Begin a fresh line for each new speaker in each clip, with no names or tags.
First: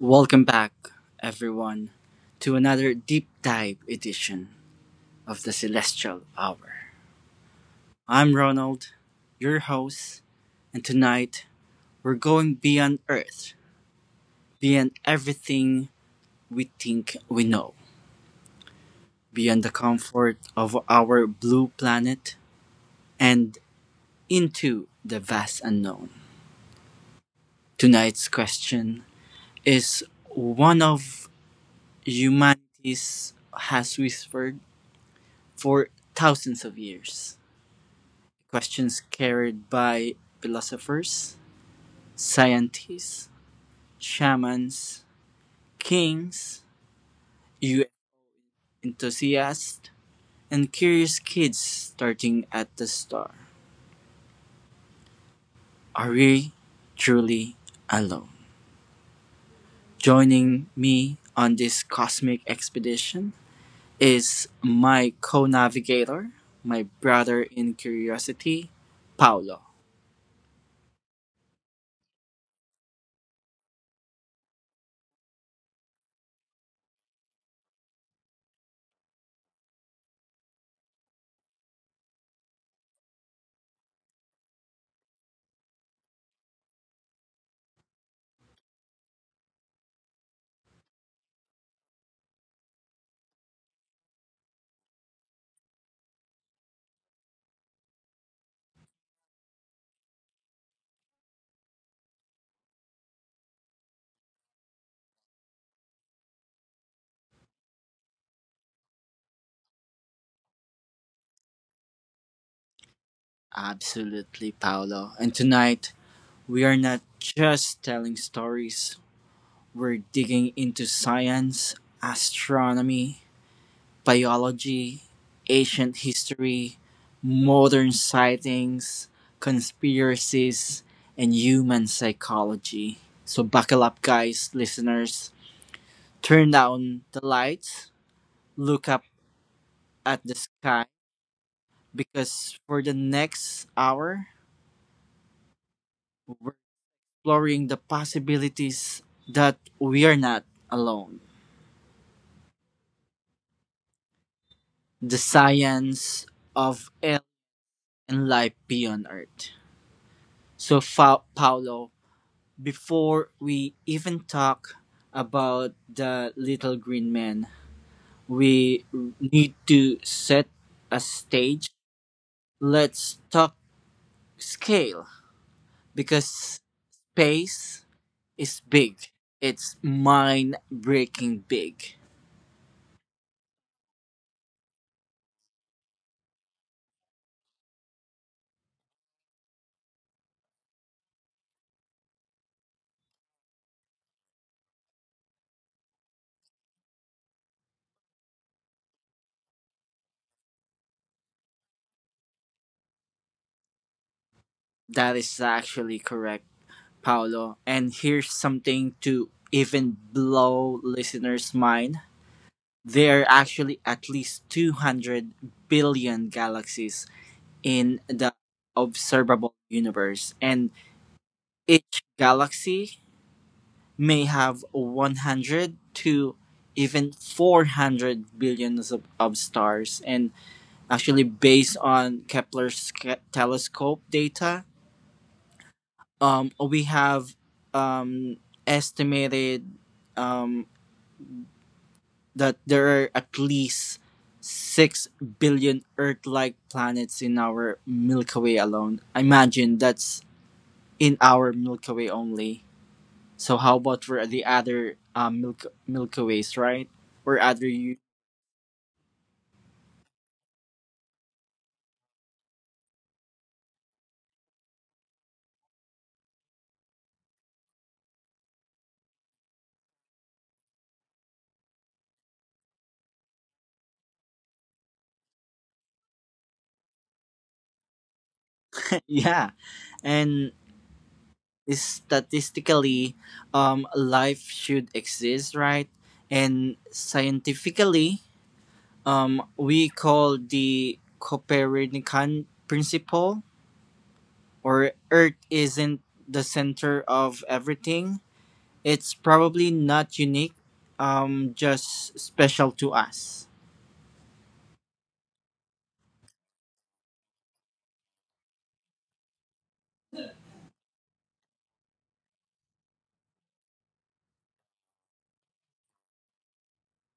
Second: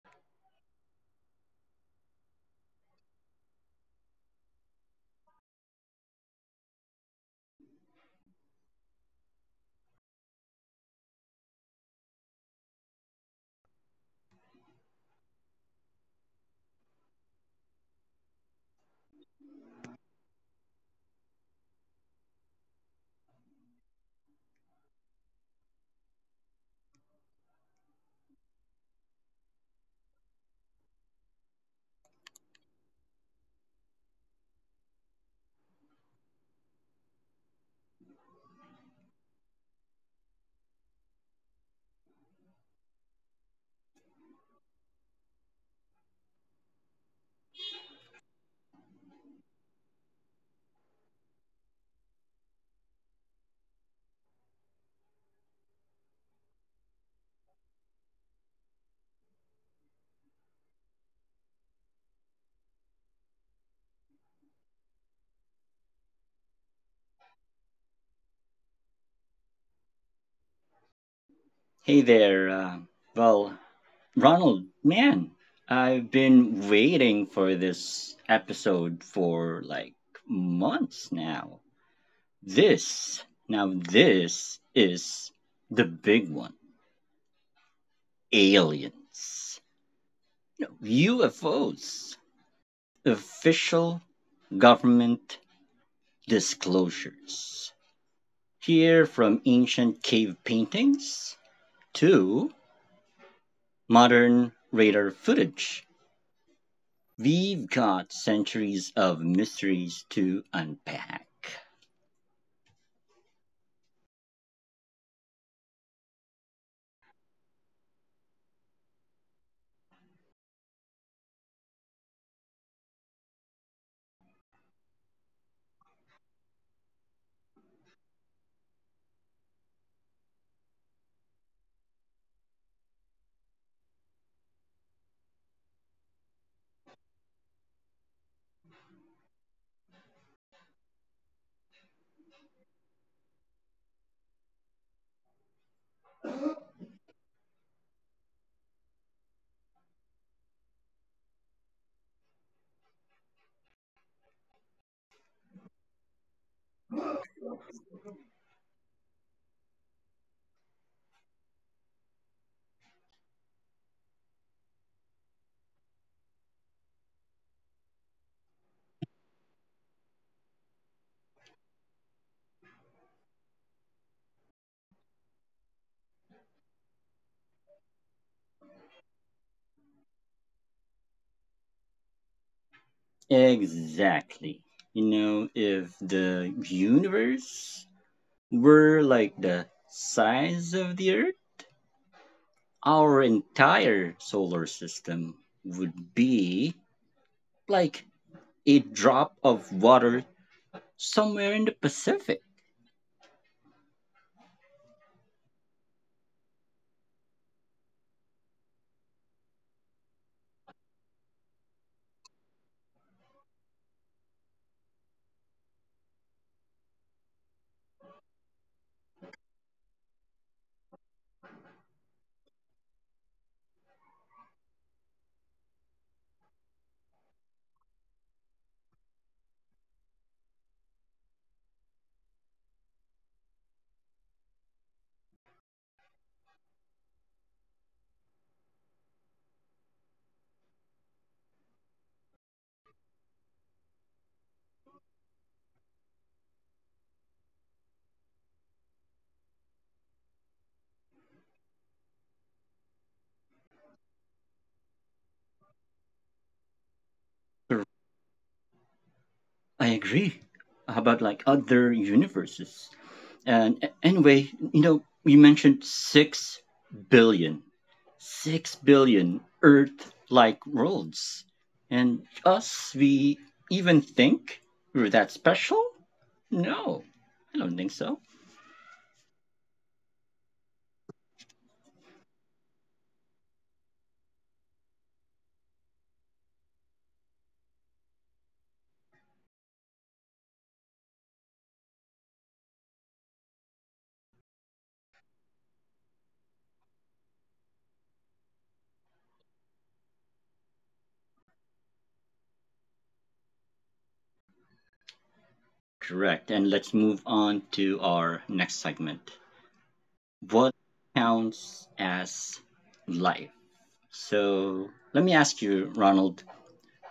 Welcome back, everyone, to another deep dive edition of the Celestial Hour. I'm Ronald, your host, and tonight we're going beyond Earth, beyond everything we think we know, beyond the comfort of our blue planet, and into the vast unknown. Tonight's question is one of humanity's has whispered for thousands of years questions carried by philosophers, scientists, shamans, kings, youth enthusiasts, and curious kids starting at the star. Are we truly alone? Joining me on this cosmic expedition is my co navigator, my brother in curiosity, Paolo.
Hey there. Well, Ronald, man, I've been waiting for this episode for like months now. This, this is the big one: aliens, no, UFOs, official government disclosures. Here, from ancient cave paintings to modern radar footage, we've got centuries of mysteries to unpack.
Absolutely, Paolo. And tonight, we are not just telling stories, we're digging into science, astronomy, biology, ancient history, modern sightings, conspiracies, and human psychology. So buckle up, guys, listeners. Turn down the lights, look up at the sky, because for the next hour, we're exploring the possibilities that we are not alone. The science of alien and life beyond Earth. So, Paolo, before we even talk about the little green man, we need to set a stage. Let's talk scale because space is big. It's mind breaking big.
Exactly. You know, if the universe were like the size of the Earth, our entire solar system would be like a drop of water somewhere in the Pacific.
That is actually correct, Paolo. And here's something to even blow listeners' mind. There are actually at least 200 billion galaxies in the observable universe, and each galaxy may have 100 to even 400 billions of stars. And actually, based on Kepler's telescope data, we have um, estimated um, that there are at least 6 billion Earth like planets in our Milky Way alone. Imagine, that's in our Milky Way only. So, how about for the other Milky Ways, right? Or other you?
I agree. How about like other universes? And anyway, you know, you mentioned billion. six billion Earth-like worlds, and us, we even think we're that special? No, I don't think so.
Yeah. And statistically, life should exist, right? And scientifically, we call the Copernican principle, or Earth isn't the center of everything, it's probably not unique, just special to us.
Correct. And let's move on to our next segment. What counts as life? So let me ask you, Ronald,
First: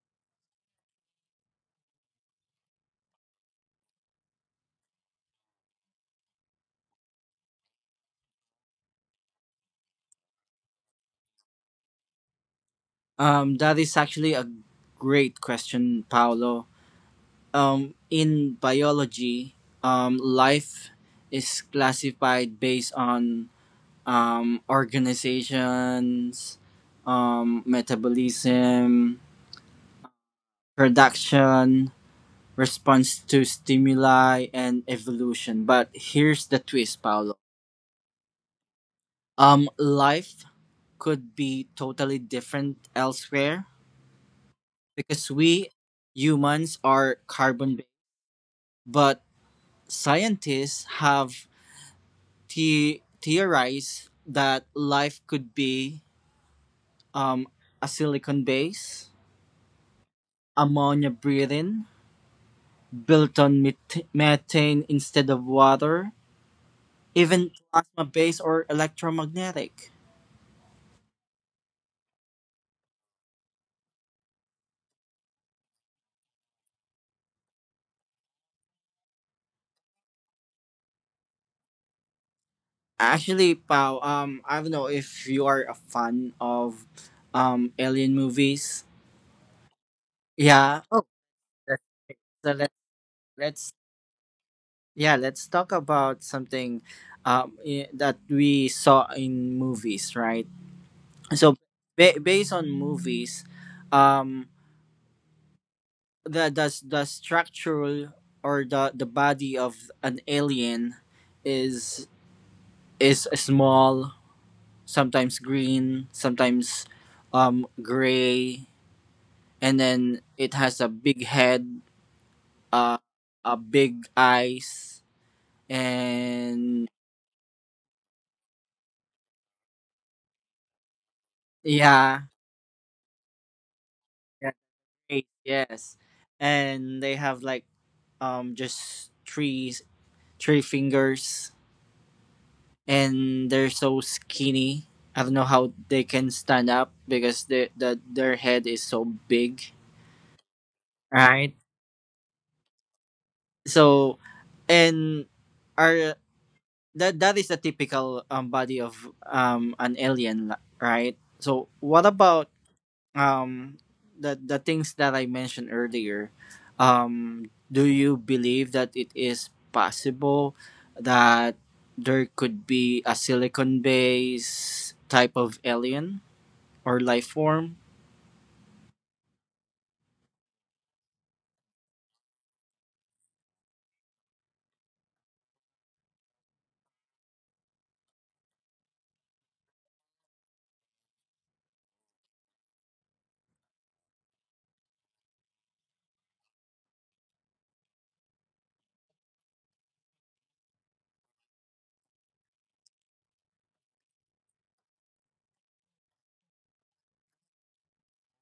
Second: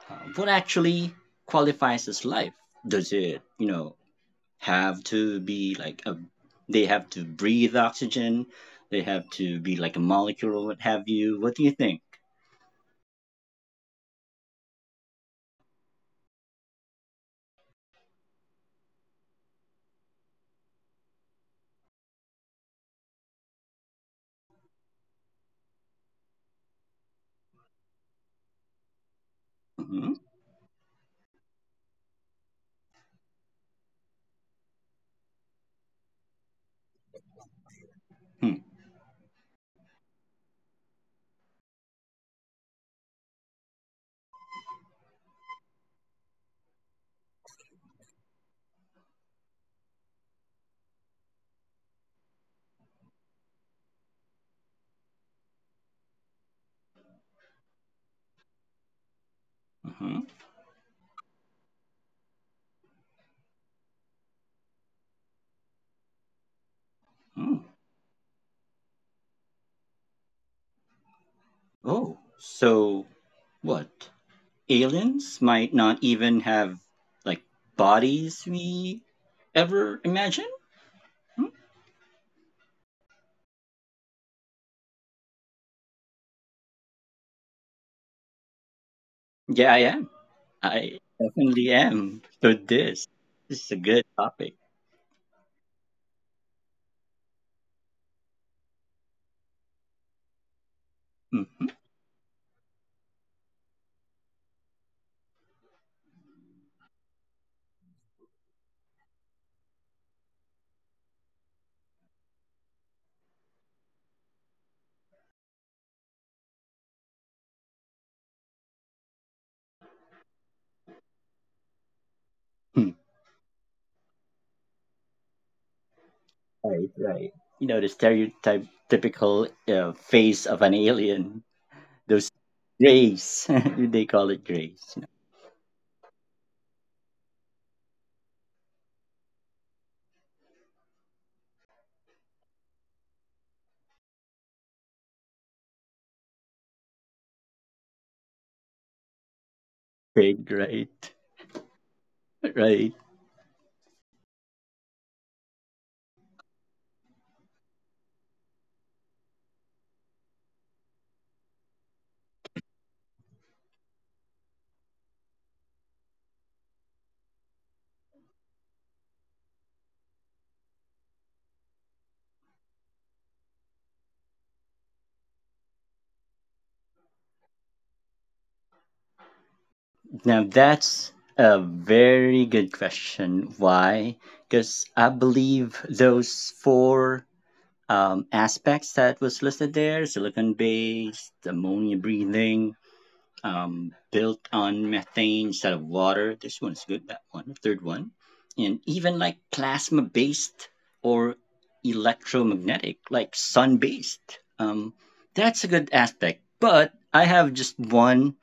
what actually qualifies as life? Does it, you know, have to be like a, they have to breathe oxygen, they have to be like a molecule, or what have you? What do you think?
That is actually a great question, Paolo. In biology, life is classified based on organizations, metabolism,
Hmm.
production, response to stimuli and evolution. But here's the twist, Paolo.
Hmm.
Life could be totally different elsewhere because we humans are carbon based, but scientists have theorized that life could be um, a silicon base,
Hmm.
ammonia breathing, built on methane instead of water, even
Hmm.
plasma based or electromagnetic.
Oh, so what, aliens might not even have like bodies we ever imagine, hmm?
Actually, Pao, I don't know if you are a fan of alien movies.
Yeah, I am.
Yeah.
I
Oh.
definitely
That's
am.
great.
So
So let
this is
let's
a good topic.
yeah, let's talk about something that we saw in movies, right? So
Mm-hmm.
based on movies, um, the structural or the body of an alien is is small, sometimes green, sometimes gray, and then it has a big head,
Hmm.
uh, a big eyes, and
Right, right, you know, the stereotype typical face of an alien.
yeah,
Those grays they call it
yeah,
grays.
great, yes, and they have like just three fingers, and they're so skinny. I don't know how they can stand up because their head is so big,
Trade, right,
right?
right.
So, and our, that that is the typical body of an alien, right? So what about um, the things that I mentioned earlier? Do you believe that it is possible that there could be a silicon based type of alien or life form?
Now that's a very good question. Why? Because I believe those four aspects that was listed there: silicon based, ammonia breathing, built on methane instead of water. This one is good, that one, third one. And even like plasma based or electromagnetic, like sun based. That's a good aspect. But I have just one,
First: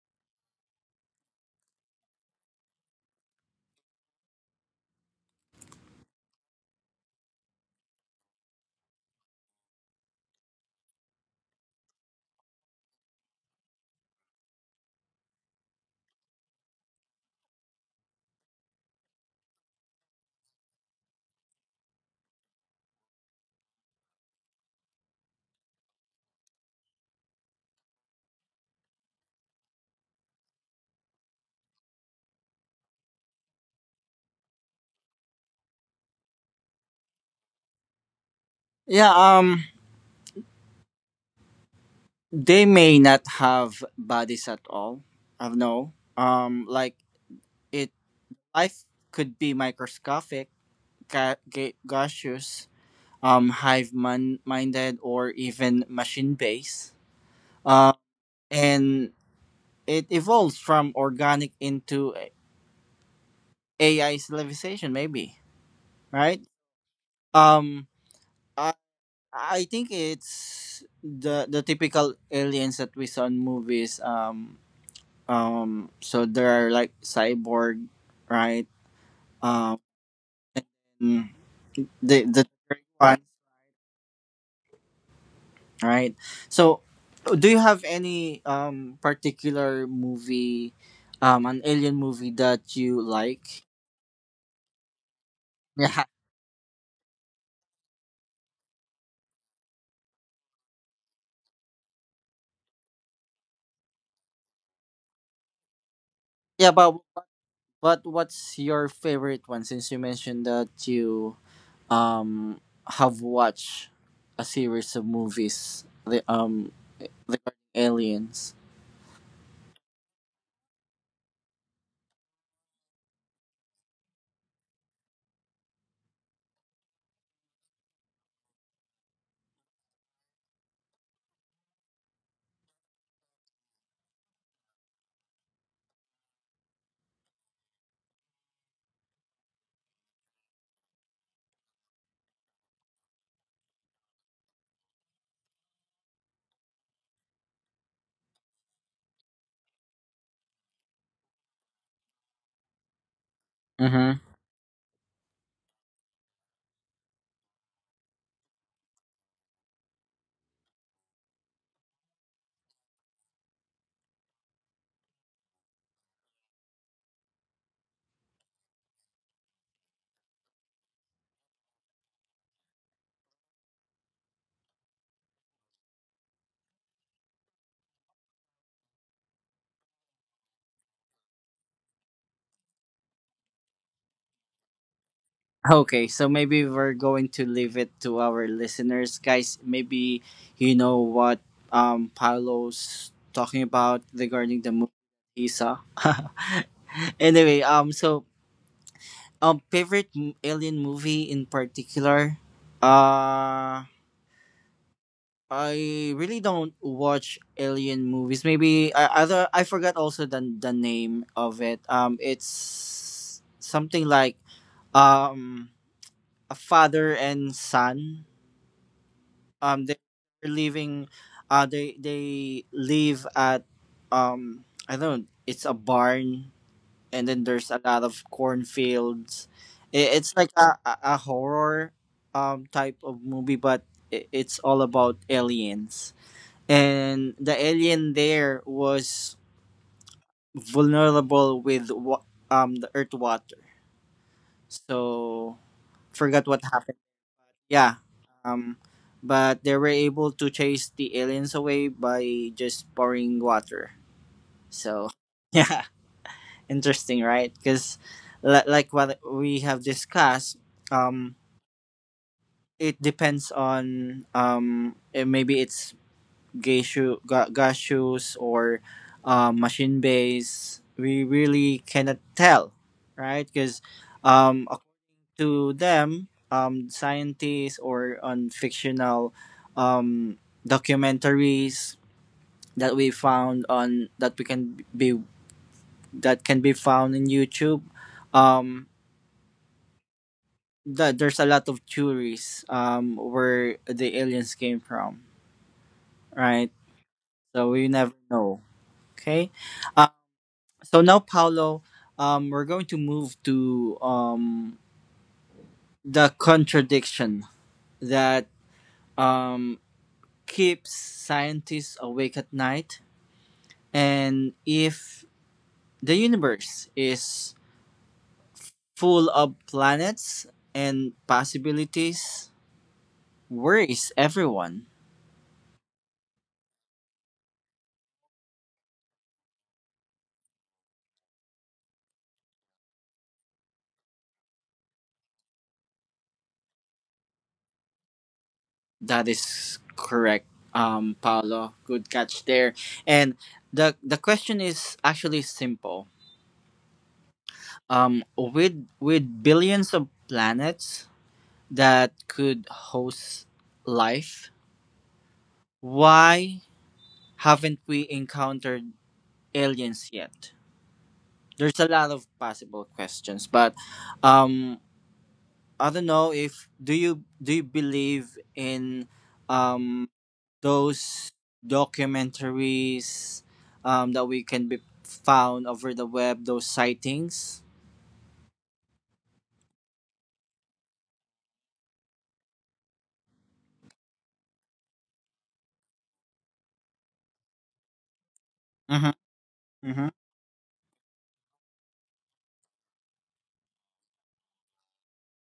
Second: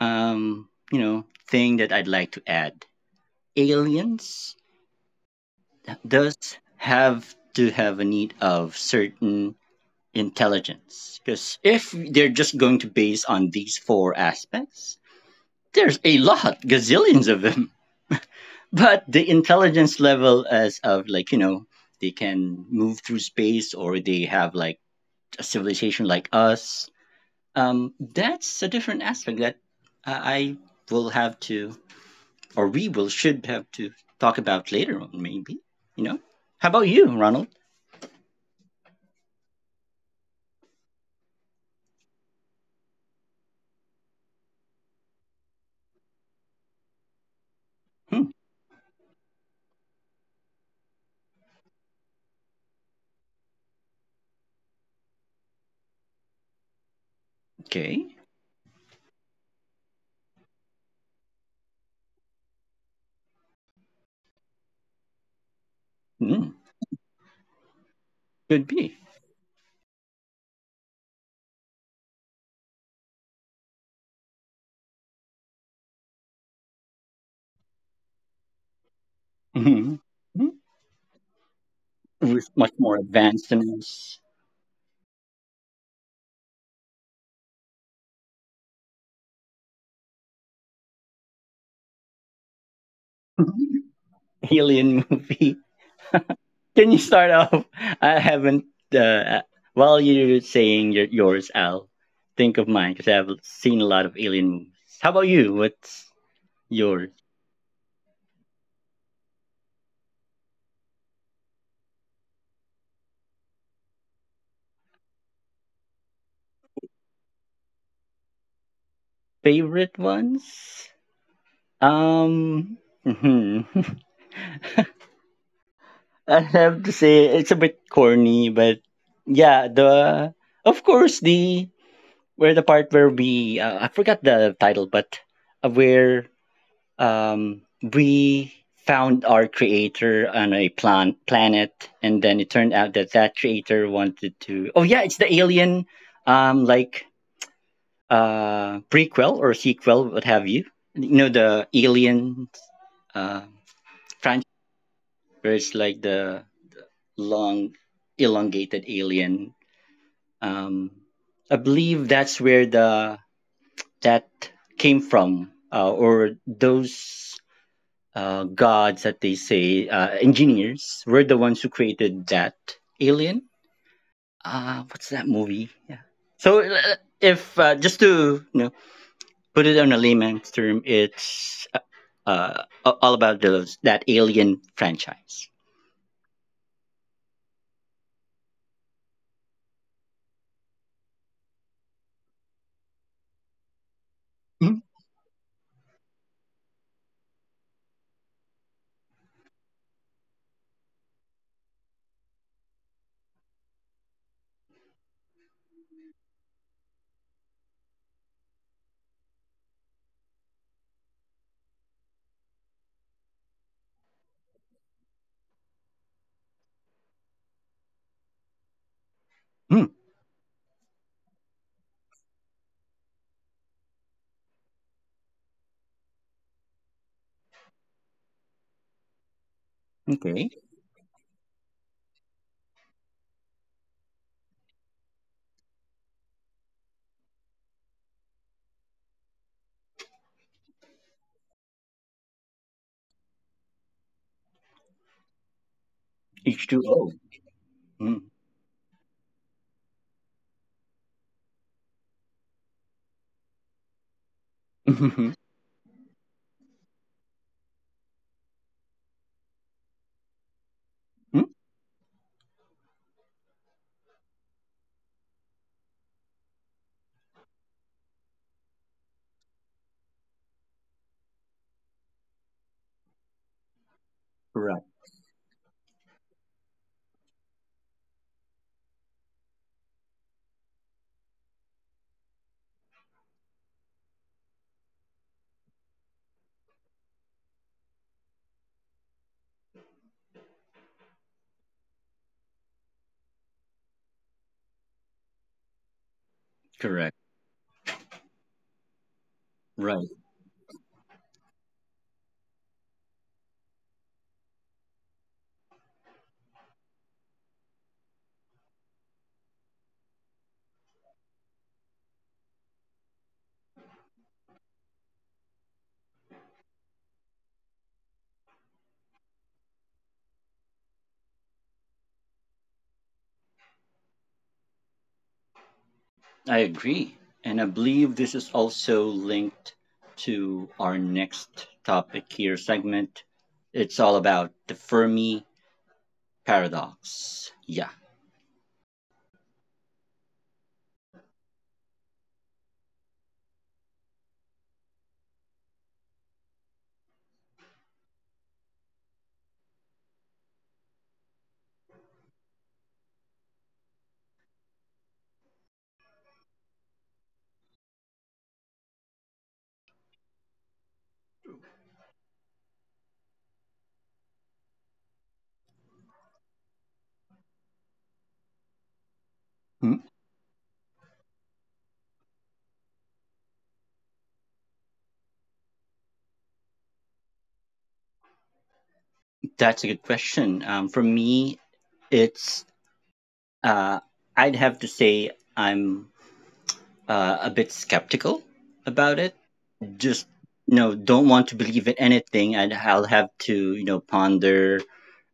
thing that I'd like to add. Aliens does have to have a need of certain intelligence, because if they're just going to base on these four aspects, there's a lot, gazillions of them. But the intelligence level, as of like, they can move through space, or they have like a civilization like us. That's a different aspect that I will have to, or we will should have to talk about later on, maybe. You know, how about you, Ronald?
Yeah, they may not have bodies at all. I don't know. Like it,
Hmm,
life could be microscopic, gaseous, hive-minded, or even machine-based. Uh,
okay.
and it evolves from organic into AI civilization, maybe, right?
Hmm,
Um,
could
I,
be.
I think it's the typical aliens that we saw in movies. So they're like cyborg, right? Um,
Hmm. Hmm.
and the
Who's much more
ones.
advanced than us.
All right. So, do you have any particular movie, an alien movie that you like?
Alien movie.
Yeah,
Can you start off? I haven't. Uh, while you're saying yours, I'll think of mine because I've seen a lot of alien movies. How about you? What's
yeah, but
your
what's your favorite one? Since you mentioned that you um have watched a series of movies, the the aliens.
favorite ones? Um, mhm. I have to say it's a bit corny, but yeah, the, of course, the where the part where we, I forgot the title, but where, we found our creator on a planet, and then it turned out that that creator wanted to. Oh yeah, it's the Alien, like prequel or sequel, what have you? You know the Alien uh,
Mm-hmm.
franchise, where it's like the long, elongated alien. Um, I believe that's where the that came from, or those gods that they say engineers were the ones who created that alien. What's that movie? Yeah. So if just to, put it on a layman's term, it's uh, all about those that alien franchise.
Okay, so maybe we're going to leave it to our listeners, guys. Maybe you know what Paolo's talking about regarding the movie he saw. Anyway, favorite alien movie in particular. Uh, I really don't watch alien movies. Maybe I other, I forgot also the name of it. It's something like um a father and son,
Mm-hmm.
they're leaving, they live at, I don't know, it's a barn, and then there's a lot of cornfields. It's
Okay.
like a horror type of movie, but I it's all about aliens, and the alien there was vulnerable with the earth water, so forgot what
H two
happened.
O.
Yeah.
Mm.
Um, but they were able to chase the aliens away by just pouring water. So, yeah, interesting, right? Because, like what we have discussed, um,
Mm.
it depends on, maybe it's geishu, gashus, or machine base. We really cannot tell, right? Because um.
Correct.
to them, scientists, or on fictional um, documentaries that we found on that we can be that can be found in YouTube. Um, that there's a lot of theories where the aliens came from, right?
Correct.
So we never know. Okay, uh,
Right.
so now Paolo, we're going to move to, the contradiction that um keeps scientists awake at night. And if the universe is full of planets and possibilities, where is everyone?
I agree. And I believe this is also linked to our next topic here segment. It's all about the Fermi paradox. Yeah.
That is correct, Paolo. Good catch there. And the question is actually simple. With billions of planets that could host life, why haven't we encountered aliens yet? There's a lot of possible questions, but um I don't know if do you believe in
Mm,
um those documentaries that we can be found over the web, those sightings.
that's a good question. For me, it's, uh, I'd have to say I'm a bit skeptical about
Mm-hmm,
it.
mm-hmm.
Just, don't want to believe in anything, and I'll have to, ponder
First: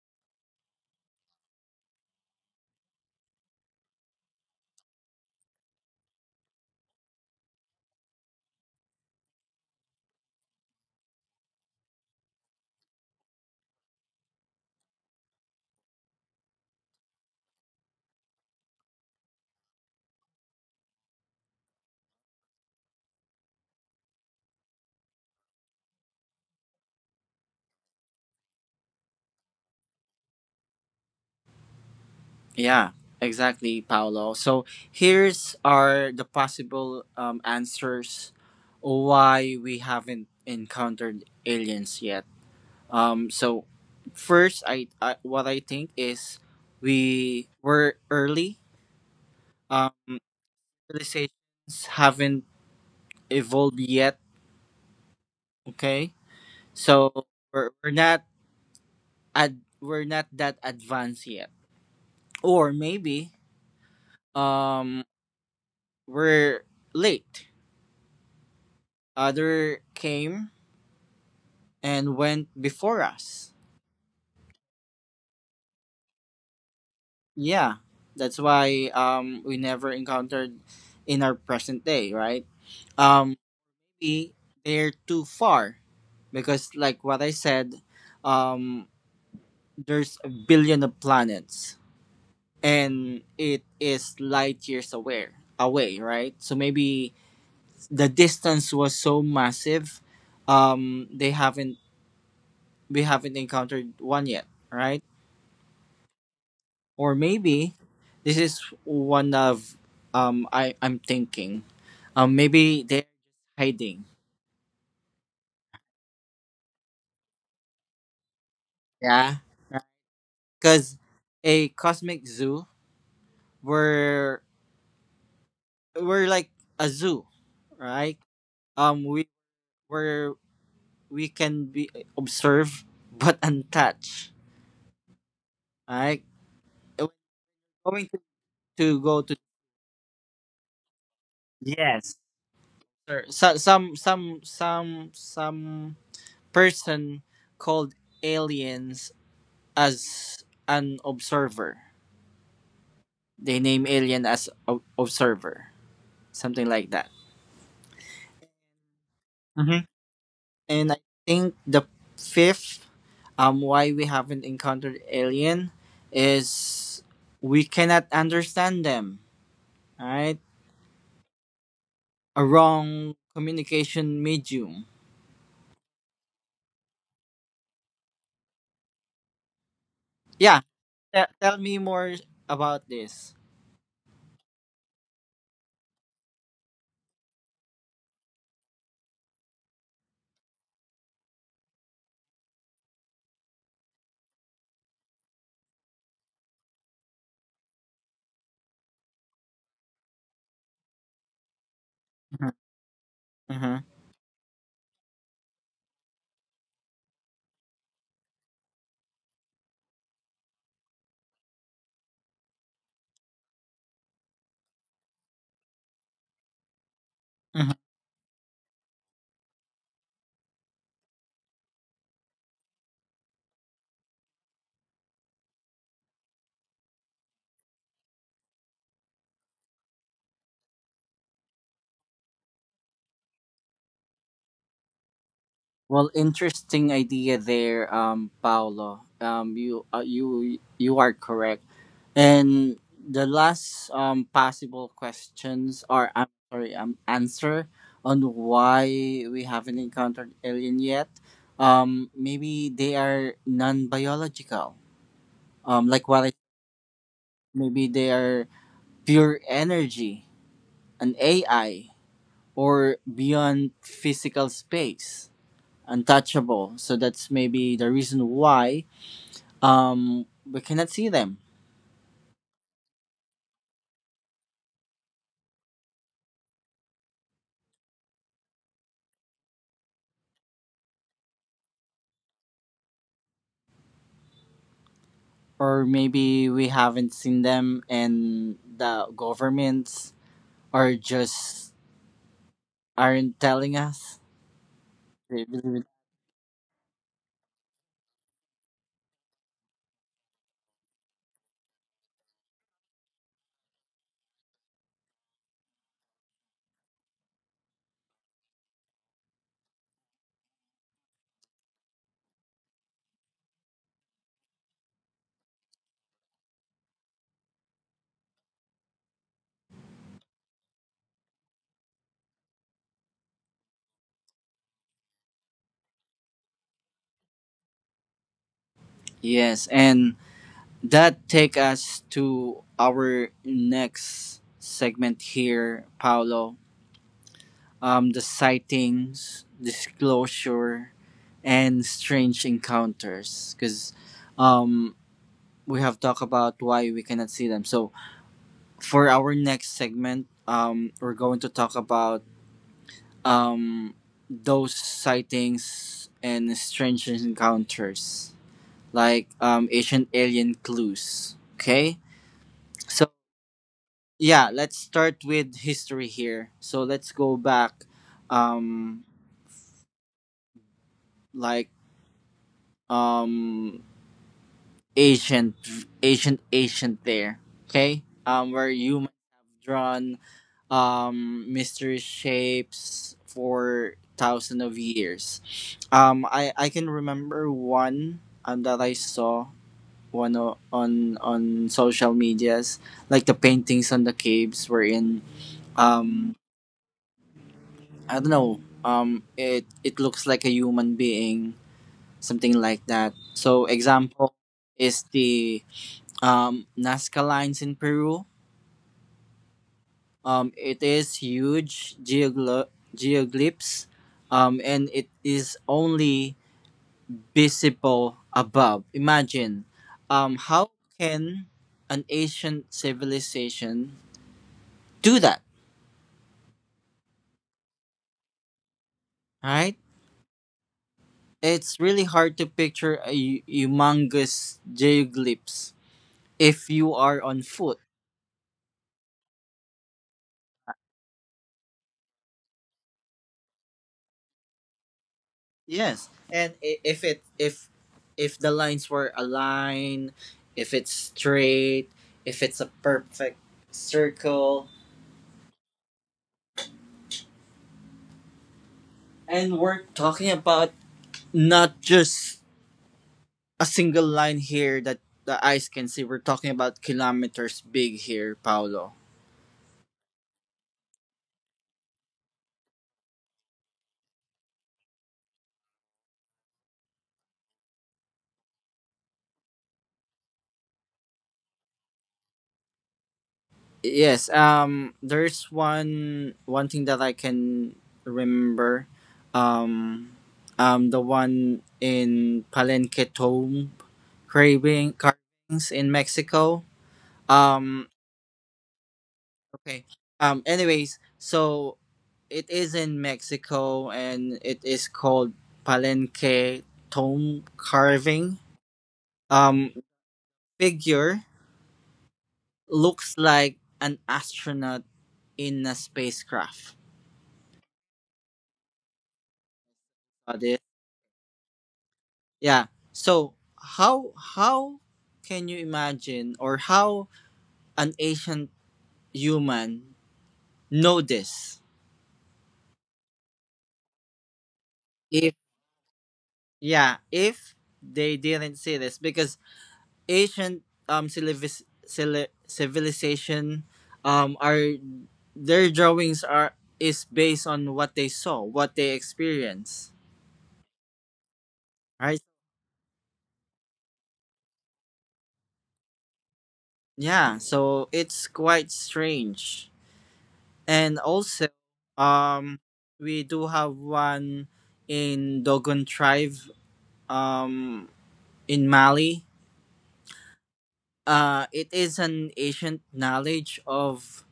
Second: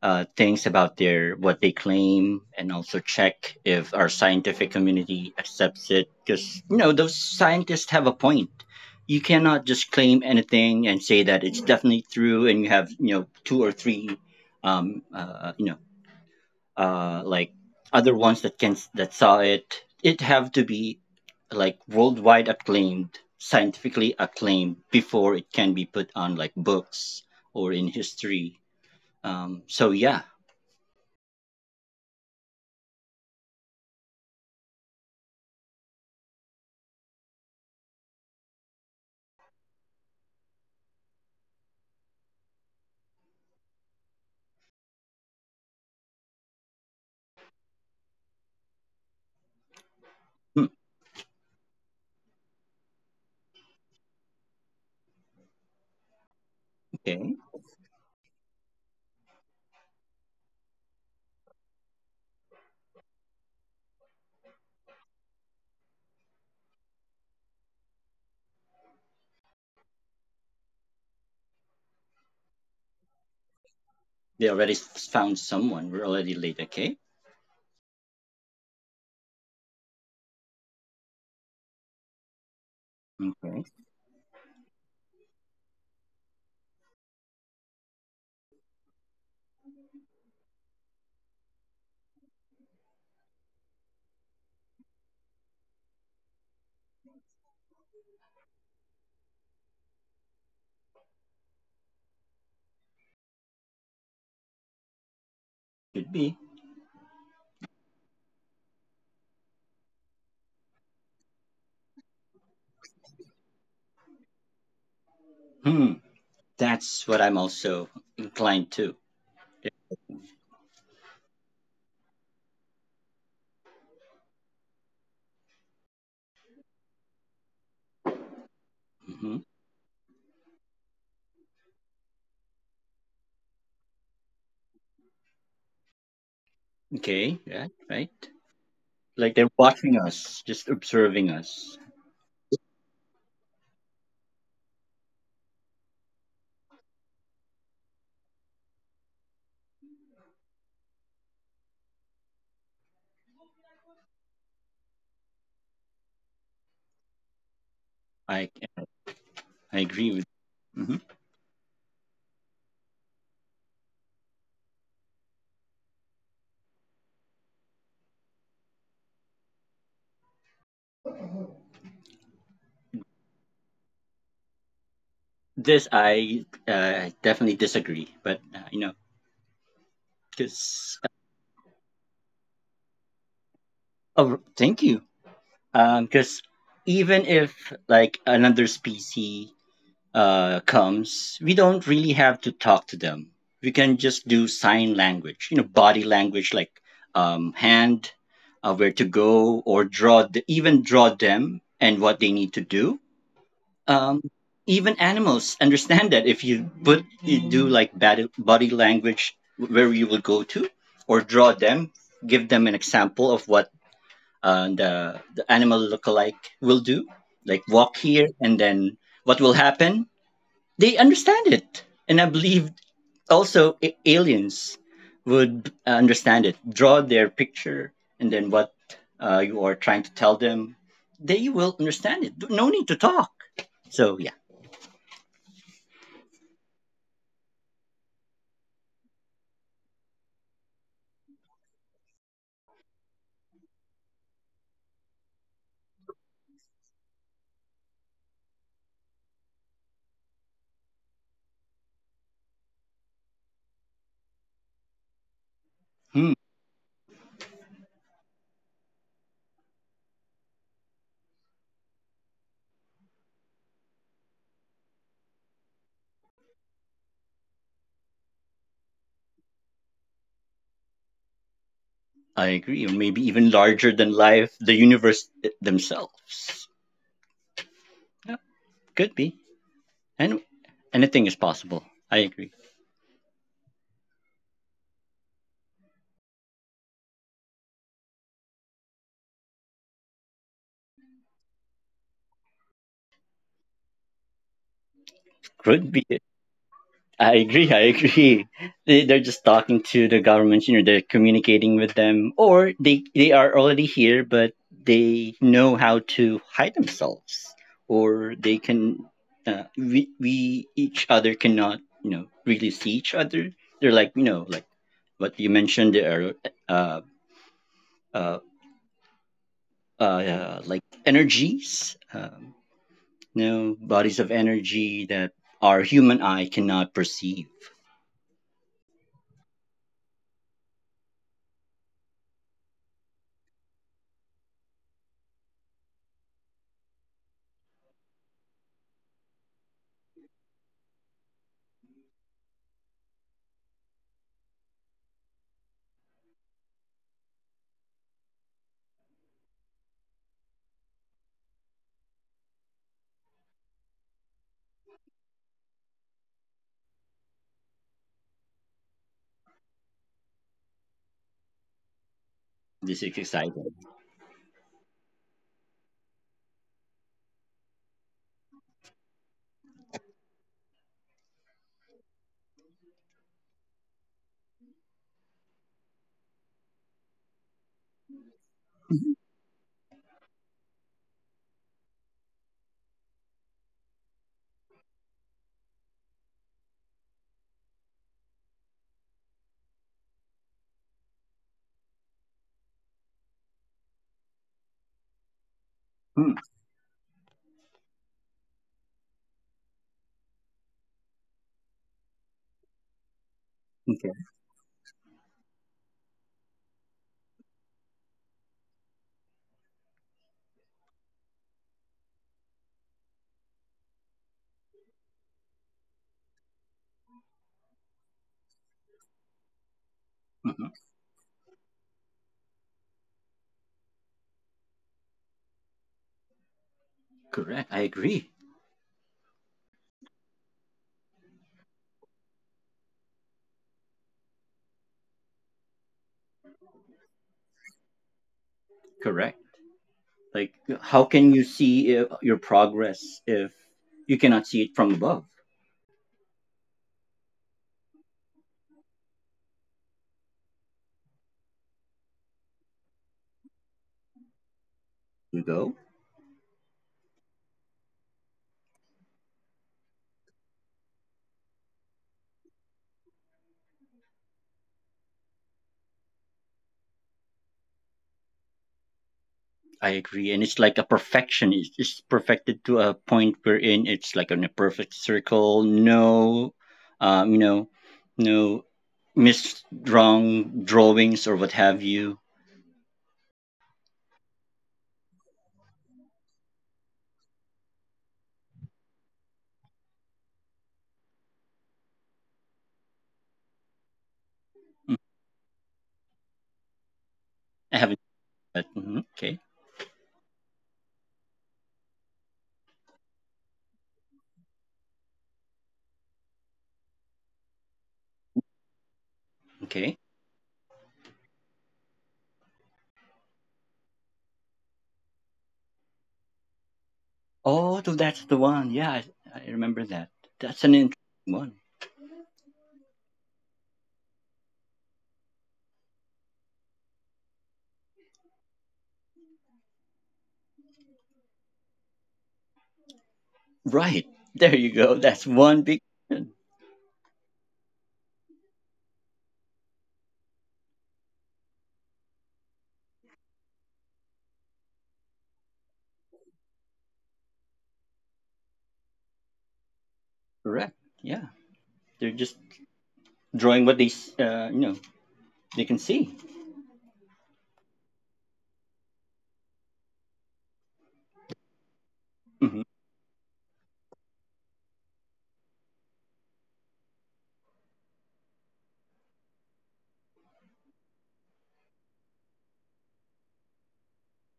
things about their what they claim, and also check if our scientific community accepts it, because those scientists have a point. You cannot just claim anything and say that it's definitely true, and you have, two or three um, uh, you know like other ones that can that saw it, it have to be like worldwide acclaimed, scientifically acclaimed, before it can be put on like books or in history. So yeah.
Yeah, exactly, Paolo. So here's are the possible answers why we haven't encountered aliens yet. So first, I what I think is we were early. Um,
Hmm,
civilizations haven't evolved yet. Okay, so
okay.
we're not ad, we're not that advanced yet, or maybe um we're late. Other came and went before us.
They already found someone. We're already late. Okay.
Yeah, that's why we never encountered in our present day, right? Um,
Okay,
maybe they're too far because like what I said, um, there's a billion of planets, and it is light years away, right? So maybe the distance was so massive, they haven't, we haven't encountered one yet, right?
could be.
Or maybe this is one of I'm thinking, maybe they're hiding,
Hmm, that's what I'm also inclined to.
yeah, because a cosmic zoo, where we're like a zoo, right? We
Hmm.
where we can be observe but untouched, right? Uh,
Okay, yeah, right,
going to go
like
to
they're watching us, just observing us.
yes, sir. So, some person called aliens as an observer. They name alien as observer, something like that.
I i
Hmm.
agree with.
And
Mhm.
I think the fifth why we haven't encountered alien is we cannot understand them. All right, a wrong communication medium.
This I definitely disagree, but
Yeah,
because
tell me more about this.
oh, thank you. Because even if like another species comes, we don't really have to talk to them. We can just do sign language, you know, body language, like hand, where to go, or draw, even draw them and what they
Mhm,
need to do.
mhm,
um, even animals understand that, if you do like bad body language where you will go to, or draw them, give them an example of what the animal lookalike will do, like
mhm.
walk here, and then what will happen, they understand it. And I believe also aliens would understand it. Draw their picture and then what you are trying to tell them, they will understand it. No need to talk, so yeah.
Well, interesting idea there, Paolo. You you you are correct. And the last possible questions, or I'm sorry, answer on why we haven't encountered alien yet. Maybe they are non biological. Like
Hmm.
what I, maybe they are pure energy, an AI or beyond physical space, untouchable. So that's maybe the reason why we cannot see them.
I agree, or maybe even larger than life, the universe themselves. Yeah, could be. And anything is possible. I agree.
Or maybe we haven't seen them and the governments are just aren't telling us they believe it.
Could be. I agree. I agree. They're just talking to the government. You know, they're communicating with them, or they are already here, but they know how to hide themselves. Or they can. We each other cannot, really see each other. They're like, like what you mentioned. They are uh, uh, like energies, bodies of energy that our human eye cannot perceive.
Yes, and that take us to our next segment here, Paolo. The sightings disclosure and strange encounters, because um we have talked about why we cannot see them. So for our next segment, we're going to talk about, um, those sightings and strange encounters, like, ancient alien clues. Okay,
This
so
is exciting.
yeah, let's start with history here. So let's go back, um, like um, ancient, ancient there. Okay, where humans
Mhm.
have drawn mystery shapes for thousands of years. I can remember one that I saw one on social medias, like the paintings on the caves were in.
Mm.
Um, I don't know. It it looks like a human being, something like that. So
Okay.
example is the Nazca lines in Peru. It is huge geoglyphs, and it is only visible above. Imagine, how
Mhm.
can an ancient civilization do that?
Correct. I agree.
Right? It's really hard to picture a humongous geoglyphs if you are on foot.
Correct. Like, how can you see, if your progress, if you cannot see it from above?
Yes, and if it, if the lines were aligned, if it's straight, if it's a perfect circle,
You go.
and we're talking about not just a single line here that the eyes can see. We're talking about kilometers big here, Paolo.
I agree, and it's like a perfection. It's perfected to a point wherein it's like in a perfect circle. No, um, you know, no misdrawn drawings or what have you.
Yes, there's one thing that I can remember. Um the one in Palenque tomb
Mm.
craving carvings in Mexico.
I
Um
haven't, but mhm, okay,
okay. Anyways, so it is in Mexico and it is called Palenque Tomb Carving. Um,
okay.
figure looks like an astronaut in a spacecraft.
Oh, so that's the one. Yeah, I remember that.
Got
That's
it?
an interesting one.
Yeah. So how can you imagine, or how an ancient human know this?
Right, there, you go. That's
If
one big question.
yeah, if they didn't see this because ancient civilization are their drawings are is based on what they saw, what they experienced.
Correct. Yeah, they're
Right?
just drawing what they, they can see.
Yeah, so it's quite strange. And also
Hmm.
um we do have one in Dogon tribe um in Mali. It is an ancient knowledge of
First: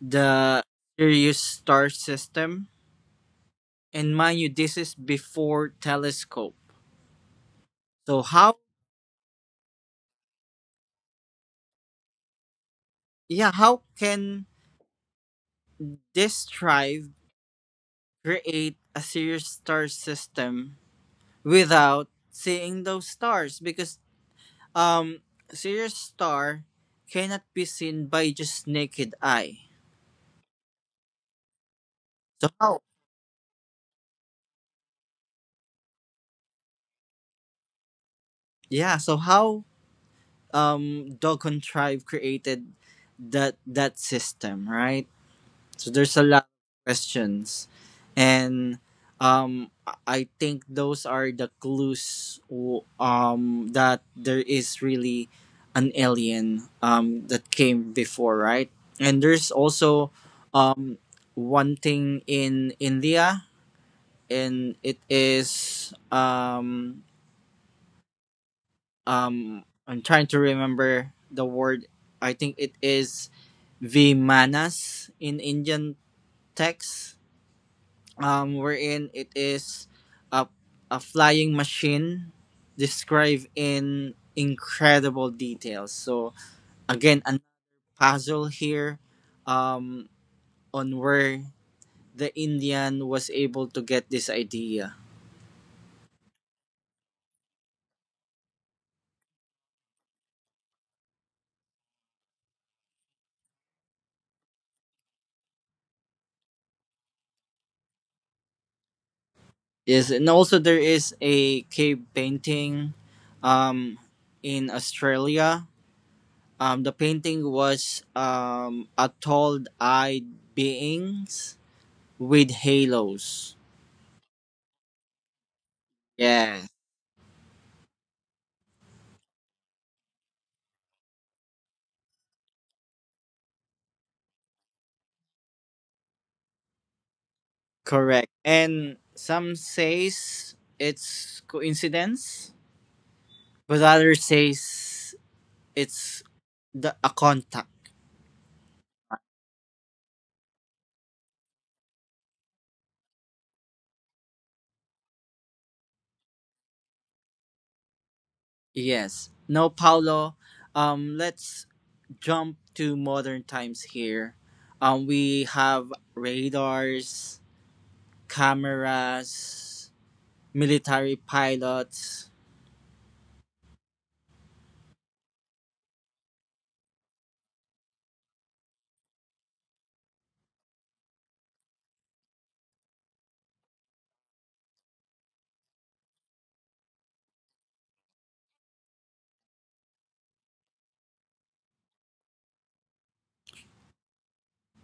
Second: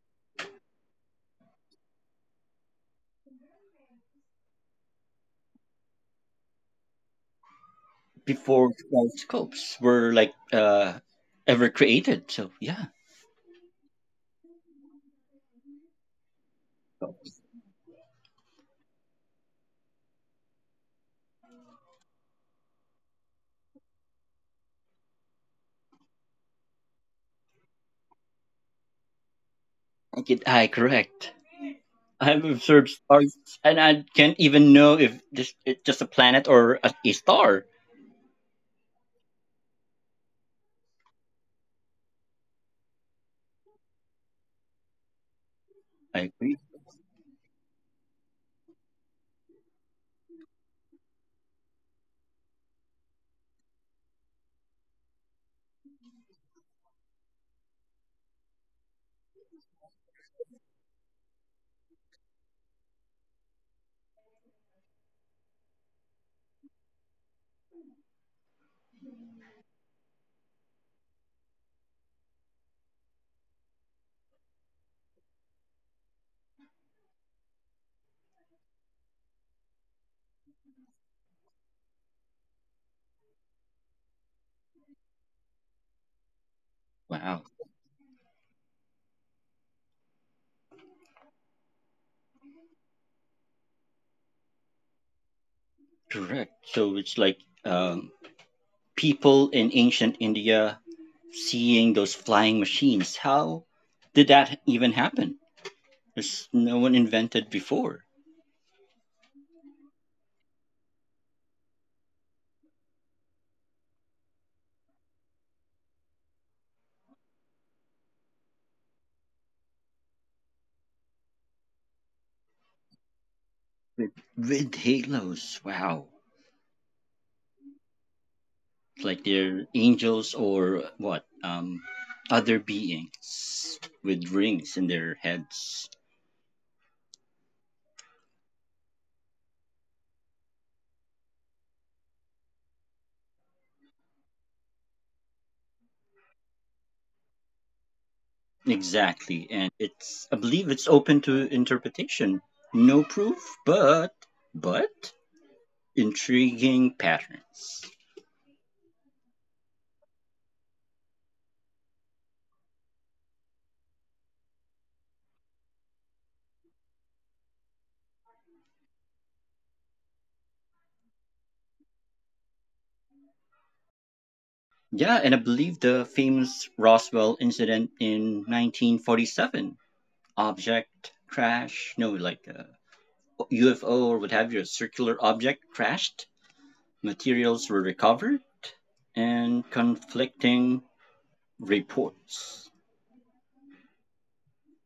the Sirius star system, and mind you, this is before telescope, so how
Before scopes were like ever created. So yeah,
yeah how can this tribe create a serious star system without seeing those stars? Because um Sirius star cannot be seen by just naked eye,
I correct.
so
I've
how
observed stars, and I can't even know if this it's just a planet or a star.
yeah so how Dogon tribe created that system, right? So there's a
I
lot of
agree.
questions, and I think those are the clues, that there is really an alien that came before, right? And there's also um, one thing in India, and it is I'm trying to remember the word. I think it is Vimanas in Indian text, wherein it is a, a flying machine described in incredible details. So again, a
Wow,
puzzle here um, on where the Indian was able to get this idea.
correct. So it's like um, people in ancient India seeing those flying machines. How did that even happen? There's no one invented before.
Yes, and also there is a cave painting um, in Australia. The painting was a tall-eyed beings with halos.
With, with halos. Wow,
Yeah.
it's like they're angels or what? Other beings with rings in their heads.
Correct. And some says it's coincidence, but others says it's the a contact.
Exactly, and it's I believe it's open to interpretation. No proof, but but intriguing patterns.
Yes. No, Paulo. Let's jump to modern times here. We have radars, cameras, military pilots.
Yeah, and I believe the famous Roswell incident in 1947, object crash, no, like a UFO or what have you, a circular object crashed, materials were recovered, and conflicting reports.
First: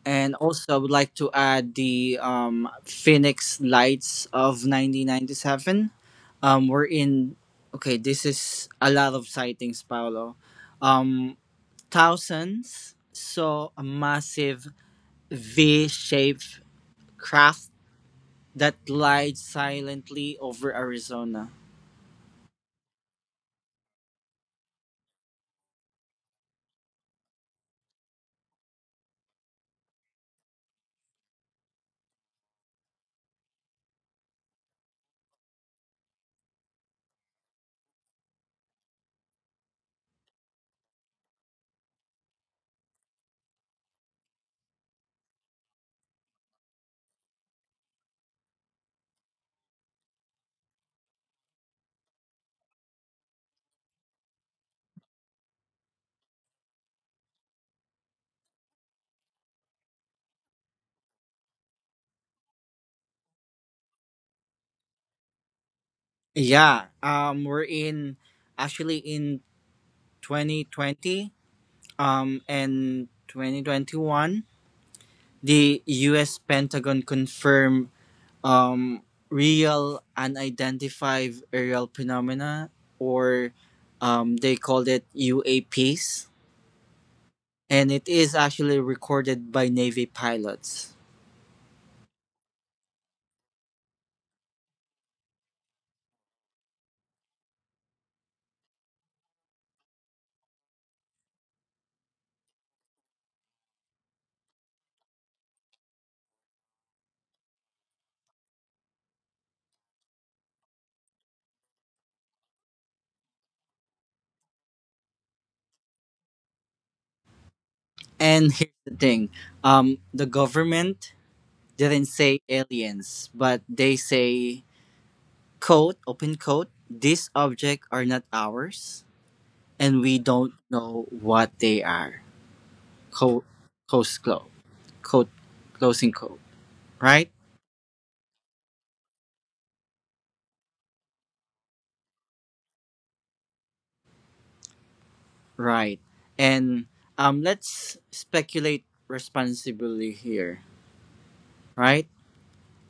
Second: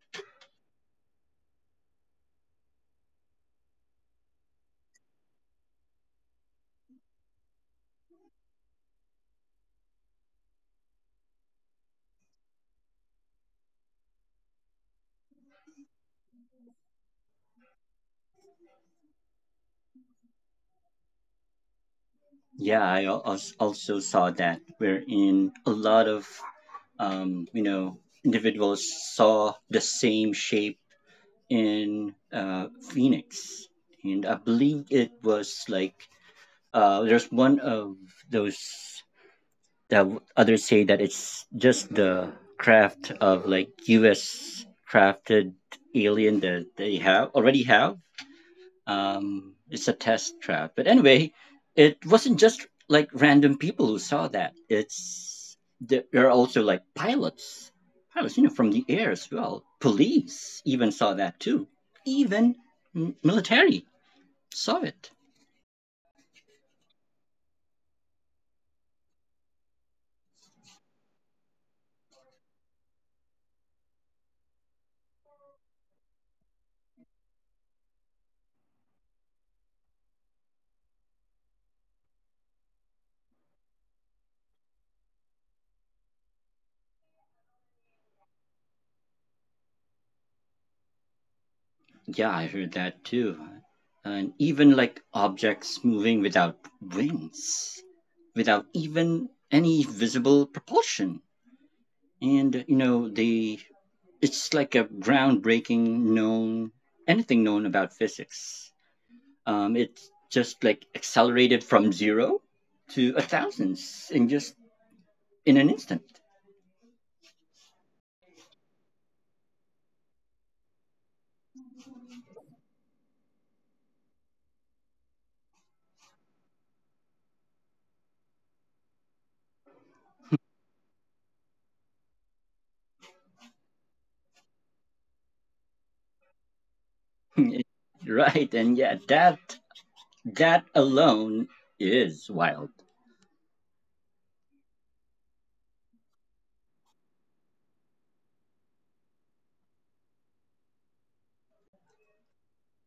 And also, I would like to add the Phoenix Lights of 1997. We're in, okay, this is a lot of sightings, Paolo. Um, Thousands saw a massive V shaped craft that glides silently over Arizona.
Yeah, I also saw that, wherein a lot of, um, you know, individuals saw the same shape in Phoenix. And I believe it was like there's one of those that others say that it's just the craft of like U.S. crafted alien that they have already have. It's a test trap. But anyway, it wasn't just like random people who saw that. It's, there are also like pilots, pilots, you know, from the air as well. Police even saw that too. Even military saw it.
Yeah, we're in, actually in 2020 and 2021. The U.S. Pentagon confirmed um, real unidentified aerial phenomena, or they called it UAPs, and it is actually recorded by Navy pilots.
Yeah, I heard that too. And even like objects moving without wings, without even any visible propulsion. And you know, they it's like a groundbreaking known anything known about physics. It's just like accelerated from zero to a thousands, in an instant.
And here's the thing: the government didn't say aliens, but they say quote open quote these objects are not ours, and we don't know what they are. Quote close close. Quote closing quote Right
Right, and yeah, that alone is wild.
right. And let's speculate responsibly here, right?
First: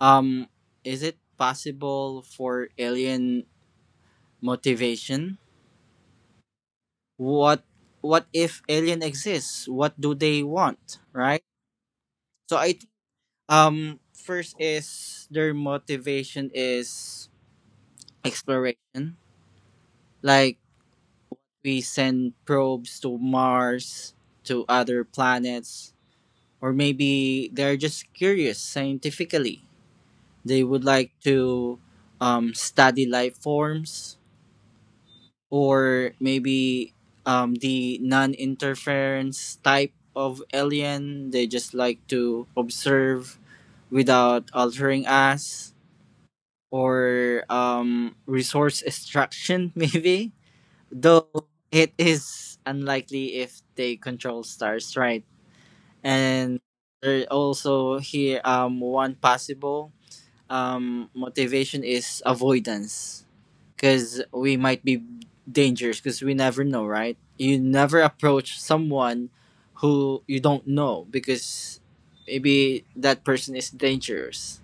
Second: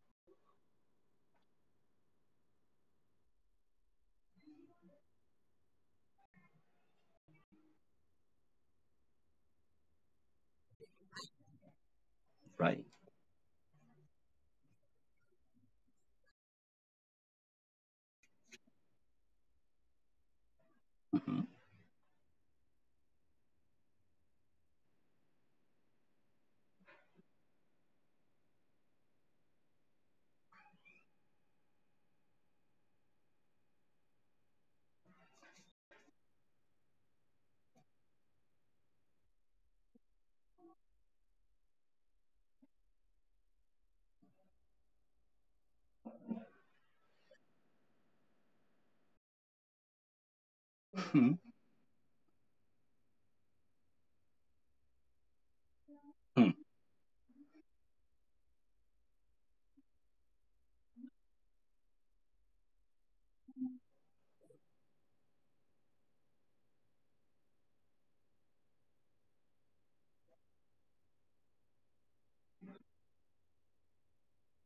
um is it possible for alien motivation? What what if alien exists, what do they want, right? So I
Right.
think first is their motivation is exploration. Like
Mhm.
we send probes to Mars, to other planets, or maybe they're just curious scientifically. They would like to study life forms, or maybe the non interference type of alien. They just like to observe without altering us, or resource extraction, maybe.
Mhm.
Though it is unlikely if they control stars, right?
Mhm.
And there also here one possible motivation is avoidance, because we might be dangerous, because we never know, right? You never approach someone who you don't know because maybe that person is dangerous.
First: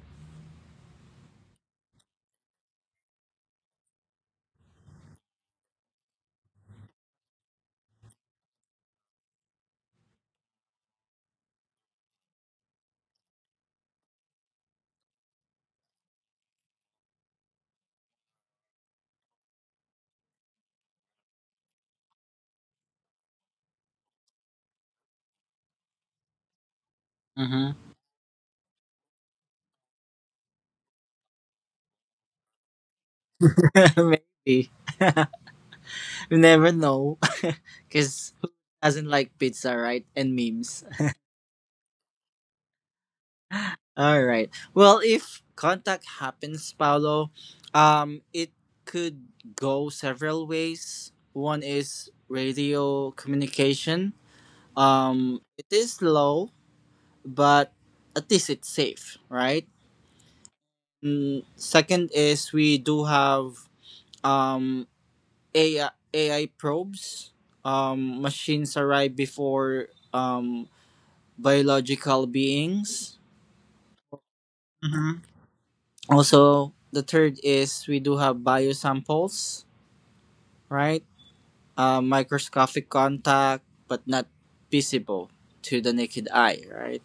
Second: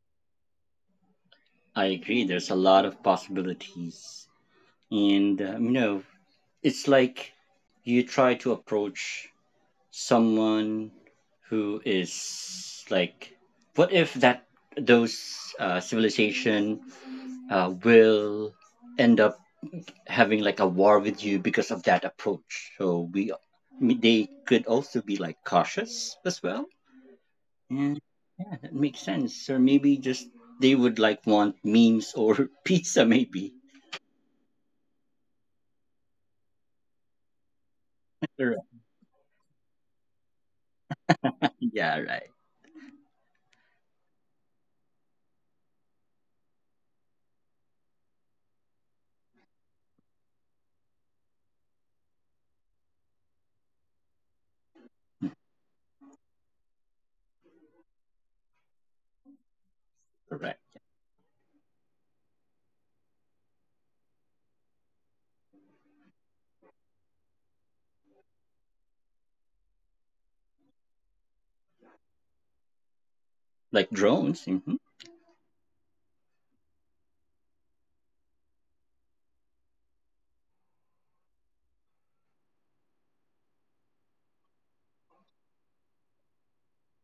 I agree. There's a lot of possibilities, and it's like you try to approach someone who is like, what if that those civilization will end up having like a war with you because of that approach, so we they could also be like cautious as well.
Mm-hmm.
And yeah, that makes sense. Or maybe just they would like, want memes, or pizza maybe
Maybe. You never know. Because who
Right.
doesn't like pizza, right? And memes.
Yeah, right,
All right. Well, if contact happens, Paolo, it could go several ways. One is radio communication. It is low, but at least it's safe, right?
right,
Mm, second is we do have um AI, AI probes. Machines arrive before um biological beings.
like drones. Hmm.
Also, the third is we do have biosamples, right? Microscopic contact, but not visible to the naked eye, right?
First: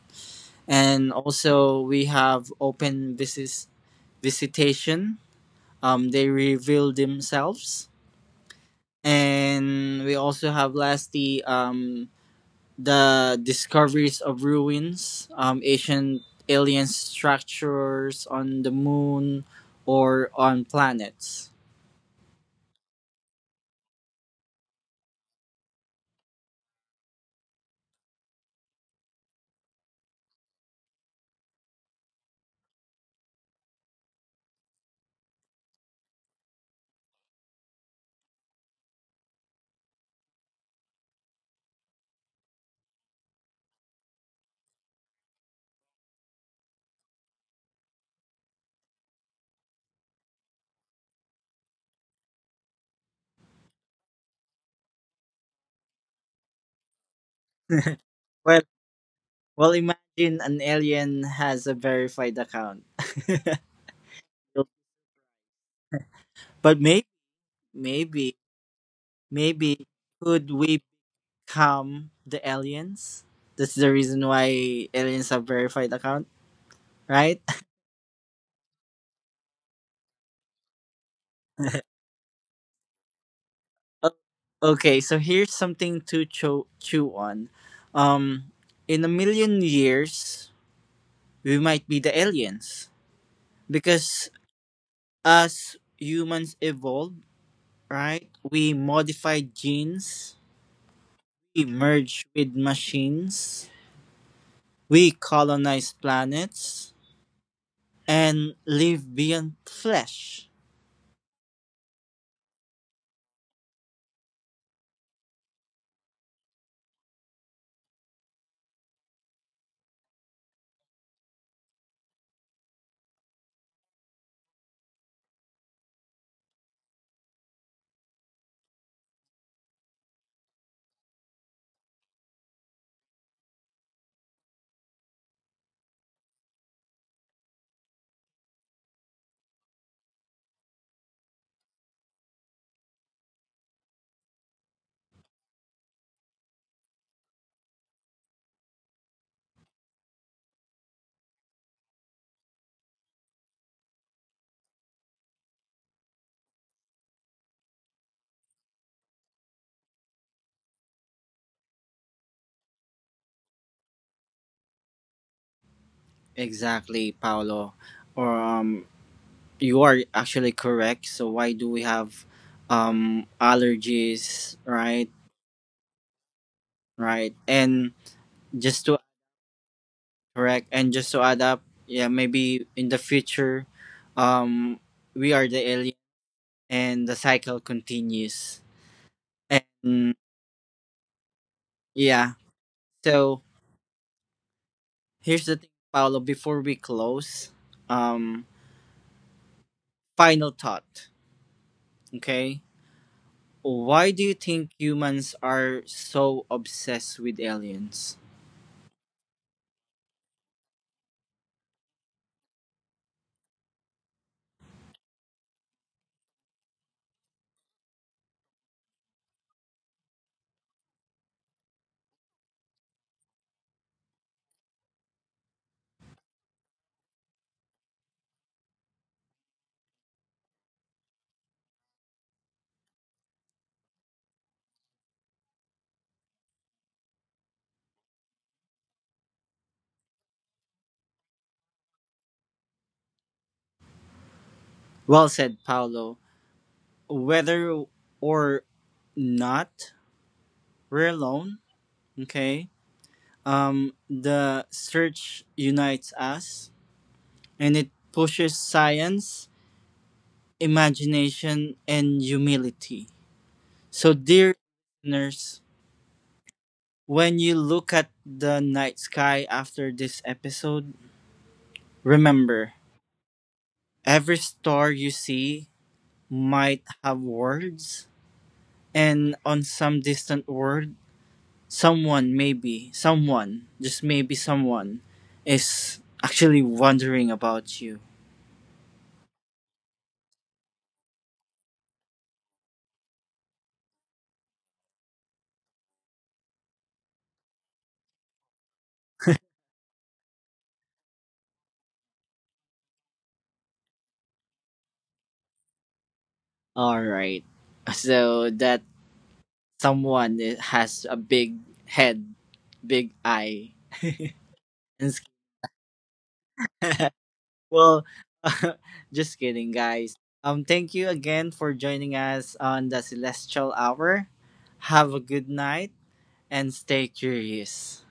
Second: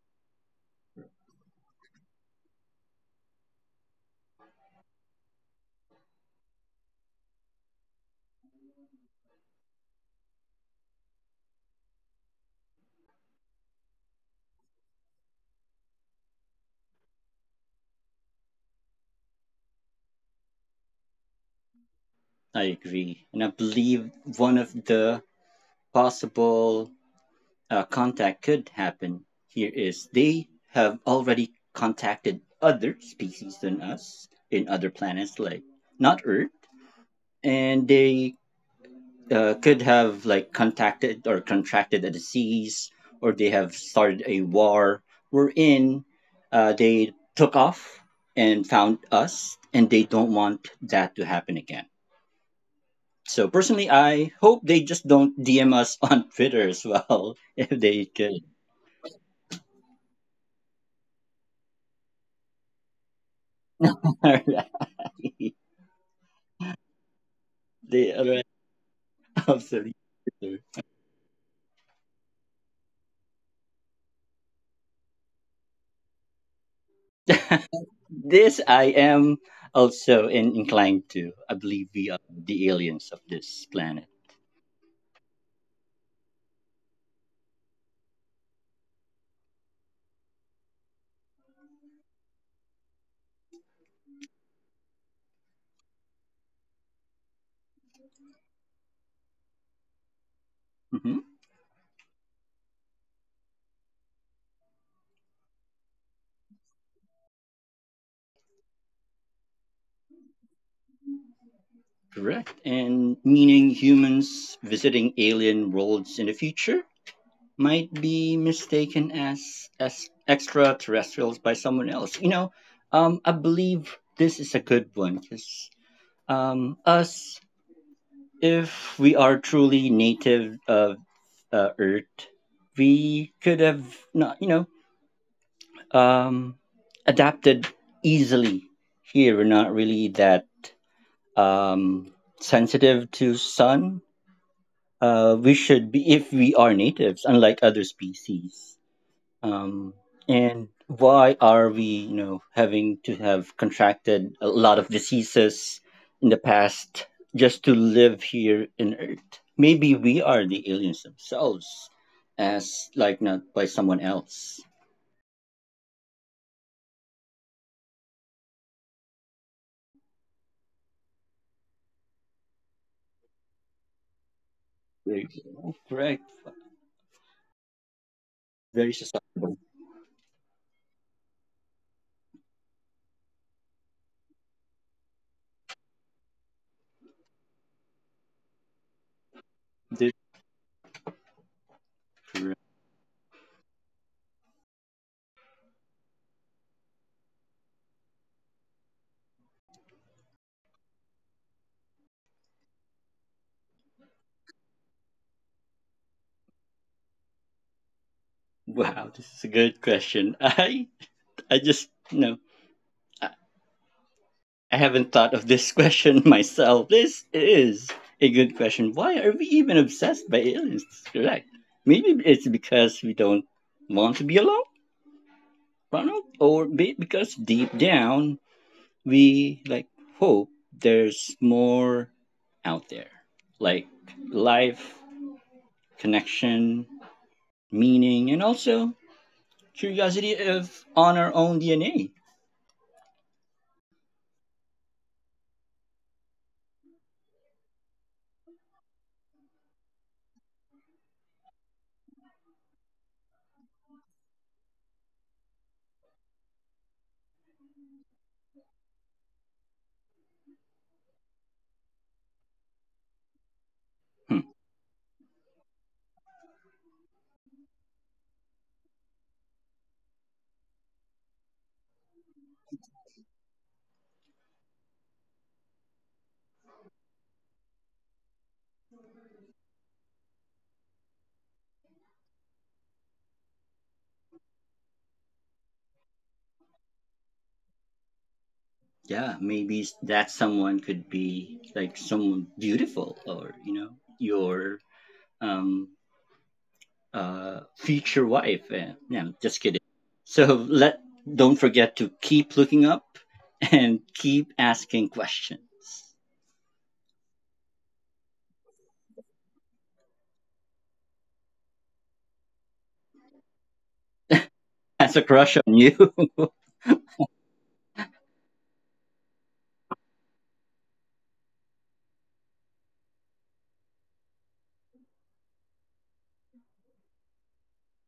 And also, we have visitation. They reveal themselves. And we also have lastly, the discoveries of ruins, ancient alien structures on the moon or on planets.
I agree, and I believe one of the possible a contact could happen here is, they have already contacted other species than us in other planets, like not Earth, and they could have like contacted or contracted a disease, or they have started a war. We in. They took off and found us, and they don't want that to happen again. So personally, I hope they just don't DM us on Twitter as well if they
Well,
could.
well, imagine an alien has a verified account.
All right.
But
The
maybe,
other end.
maybe
Absolutely.
could
True.
we become the aliens? That's the reason why aliens have verified account, right?
This I am also inclined to. I believe we are the aliens of this planet.
O- okay, so here's something to chew on. Um, in 1 million years, we might be the aliens because as humans evolve, right? We modified genes.
Mhm.
We merge with machines. We colonize planets and live beyond flesh.
Correct. And meaning humans visiting alien worlds in the future might be mistaken as extraterrestrials by someone else. You know, I believe this is a good one because us, if we are truly native of Earth, we could have not, um, adapted easily here. We're not really that um, sensitive to sun. We should be, if we are natives, unlike other species. Um, and why are we, having to have contracted a lot of diseases in the past, just to live here in Earth? Maybe we are the aliens themselves, as like not by someone else.
Exactly, Paolo. Or you are actually correct. So why do we have allergies, right?
Very- Correct.
Right. And just
Very
to
susceptible.
just to add up, yeah, maybe in the future, um, we are the alien and the cycle continues.
This,
And yeah, so here's the thing, Paolo, before we close. Um, Final thought, okay? Why do you think humans are so obsessed with aliens?
wow, this is a good question. I just, I, I haven't thought of this question myself. This is a good question. Why are we even obsessed by aliens? Correct. Maybe it's because we don't want to be alone, Ronald, because deep down we like hope there's more out there, like life, connection, meaning, and also curiosity of on our own DNA.
Well said, Paolo. Whether or not we're alone, okay? The search unites us and it pushes science, imagination, and humility. So,
Hmm.
dear listeners, when you look at the night sky after this episode, remember every star you see might have words, and on some distant world, someone, maybe, someone, just maybe someone, is actually wondering about you.
Yeah, maybe that someone could be like someone beautiful, or your um future wife. No, just kidding. So let Don't forget to keep looking up and keep asking questions.
All right. So that someone has a big head, big eye,
That's
and
a crush on you.
well, just kidding, guys. Thank you again for joining us on the Celestial Hour. Have a good night and stay curious.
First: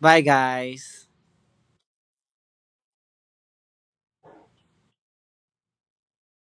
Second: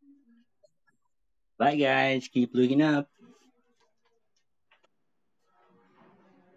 Bye, guys.
Bye guys, keep looking up.